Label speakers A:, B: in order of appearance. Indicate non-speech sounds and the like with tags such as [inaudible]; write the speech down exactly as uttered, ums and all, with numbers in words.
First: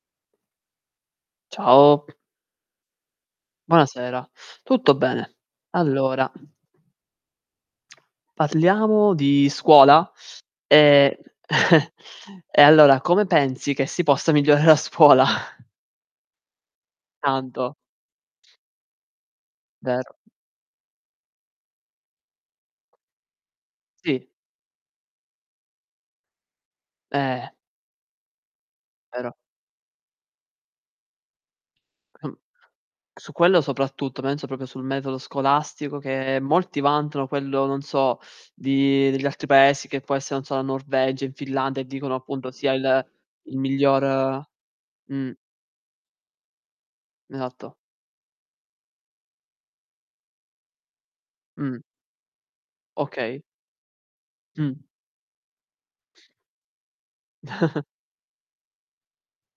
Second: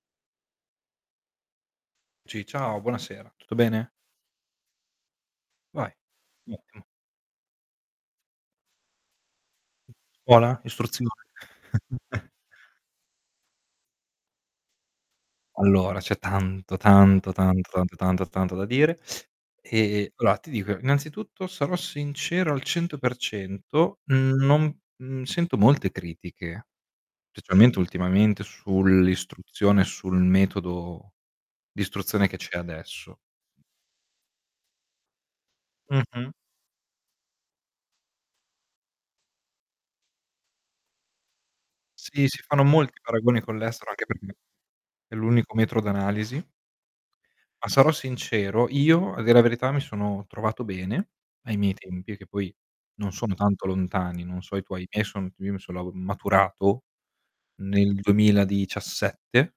A: Ciao.
B: Sì, ciao, buonasera. Tutto bene?
A: Buonasera. Tutto bene.
B: Vai.
A: Allora
B: Mh-mh.
A: Parliamo di scuola?
B: Scuola? Istruzione?
A: Ehm, [chuckles]
B: [chuckles]
A: e allora come pensi che si possa migliorare a scuola?
B: Allora, c'è tanto, tanto, tanto,
A: Tanto.
B: tanto, tanto, tanto, tanto da dire,
A: Vero.
B: ehm, allora, ti dico innanzitutto sarò sincero al cento per cento,
A: Sì.
B: n non mhmm, sento molte critiche
A: Eh.
B: specialmente ultimamente
A: Vero.
B: sull'istruzione, sul metodo d'istruzione che c'è adesso.
A: Su quello soprattutto, penso proprio sul metodo scolastico
B: Mh-mh.
A: che molti vantano quello, non so, di degli altri paesi che può essere, non so, la Norvegia, in Finlandia e dicono
B: Sì, si
A: appunto
B: fanno
A: sia
B: molti
A: il
B: paragoni
A: il
B: con l'estero anche perché
A: miglior
B: è
A: mh.
B: l'unico metro d'analisi. Ma
A: Esatto.
B: sarò sincero, io a dir la verità mi sono trovato bene ai miei
A: Mh.
B: tempi, che poi non sono
A: Okay.
B: tanto lontani, non so i
A: Mh.
B: tuoi, i miei son io mi son lau maturato
A: [chuckles]
B: nel duemiladiciassette?